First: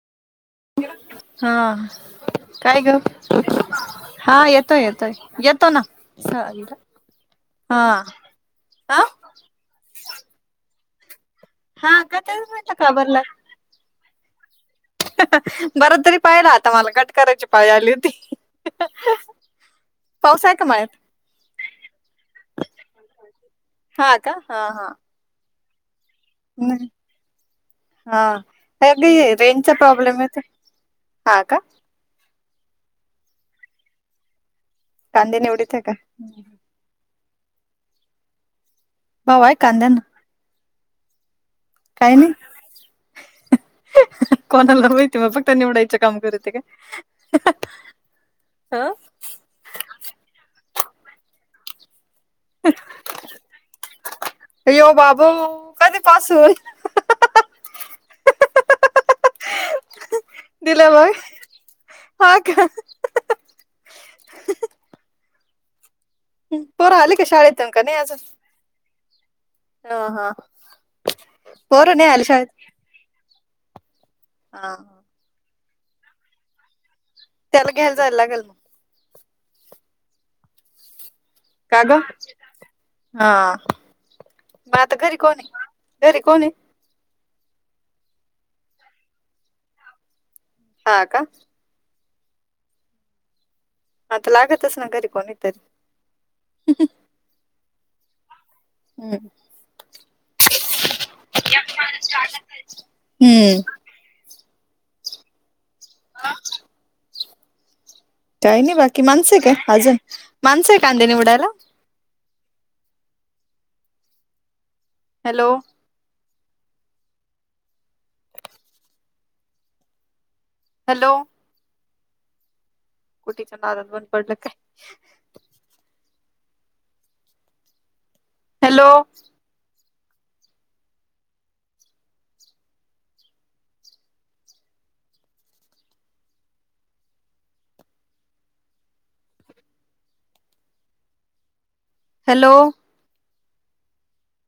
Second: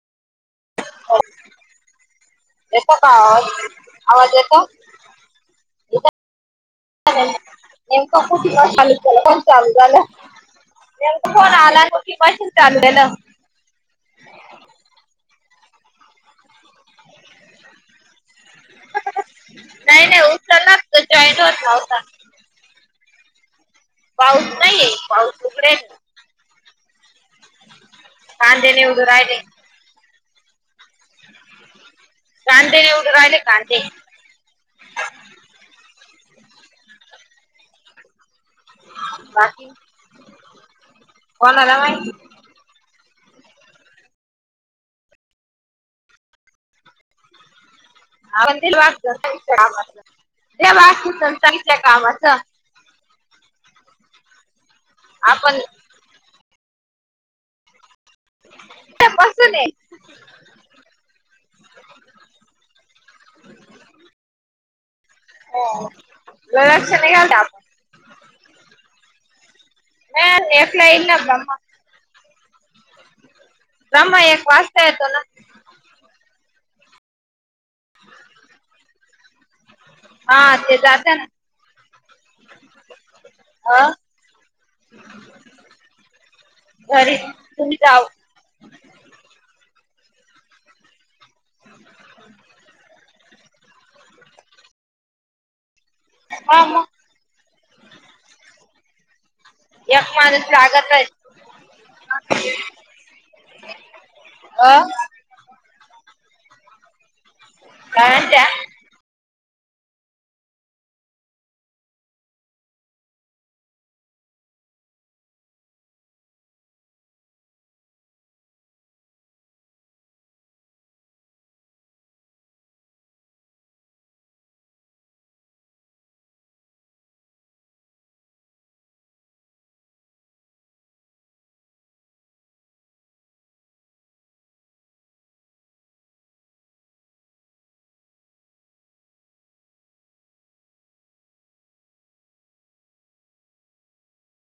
हा काय? येतो गं का आवाज? आवाज हा येतो? येतोय येतोय येतो ना साईला [unintelligible] चालू झालं. नेमका फोन आला हा अन् का [unintelligible] तेच पासून म्हटलं चालेलं. हं हं बरं तरी पाहीला आता मला कट करायची पाळी आली होती. हं हं हं नाय नाय पाऊस आहे का उचलला मळ्यात असता. जॉईड होत नव्हता. हा का पाऊस नाहीये पाऊस उघडेल मजी हा कांदे निवडू कमी हे राहिले. रेंज चा प्रॉब्लेम येतोय हा का? कांदे येऊन राहिले कांदे कांदे निवडीत्या का? भाव आहे बाकी, कांद्यांना कोणाला माहित. काय नही. कोणाला माहिती, मग फक्त निवडायचं काम करते का? ह [unintelligible] कामाचं यो बाबो आपण कधीपासून त्यो पासून ये दिला व्हय? हा का? हा, पोरं आली का शाळेतून की नाही अजून? हा नाय हा आली एक ला इलं आता. पोरं नाही आली शाळेत नमा एक हा वाजता येतो ना. त्याला घ्यायला जायला लागल. हा, ते जात नां. का ग? हां, अ मग आता घरी कोण हे? घरी कोण हे? घरी तुम्ही जाऊ हा, का? [inaudible] आता लागतच ना घरी कोणीतरी. हां मग? [unintelligible] एक माणूस लागतय. एक माणूस लागतय. हम्म. अ अं, काय म्हणते? काय नाही बाकी माणसं हे का अजून, माणसे काय कांदे निवडायला? हॅलो, हॅलो, कुटीच्या नादात बंद पडलं काय? Hello, hello,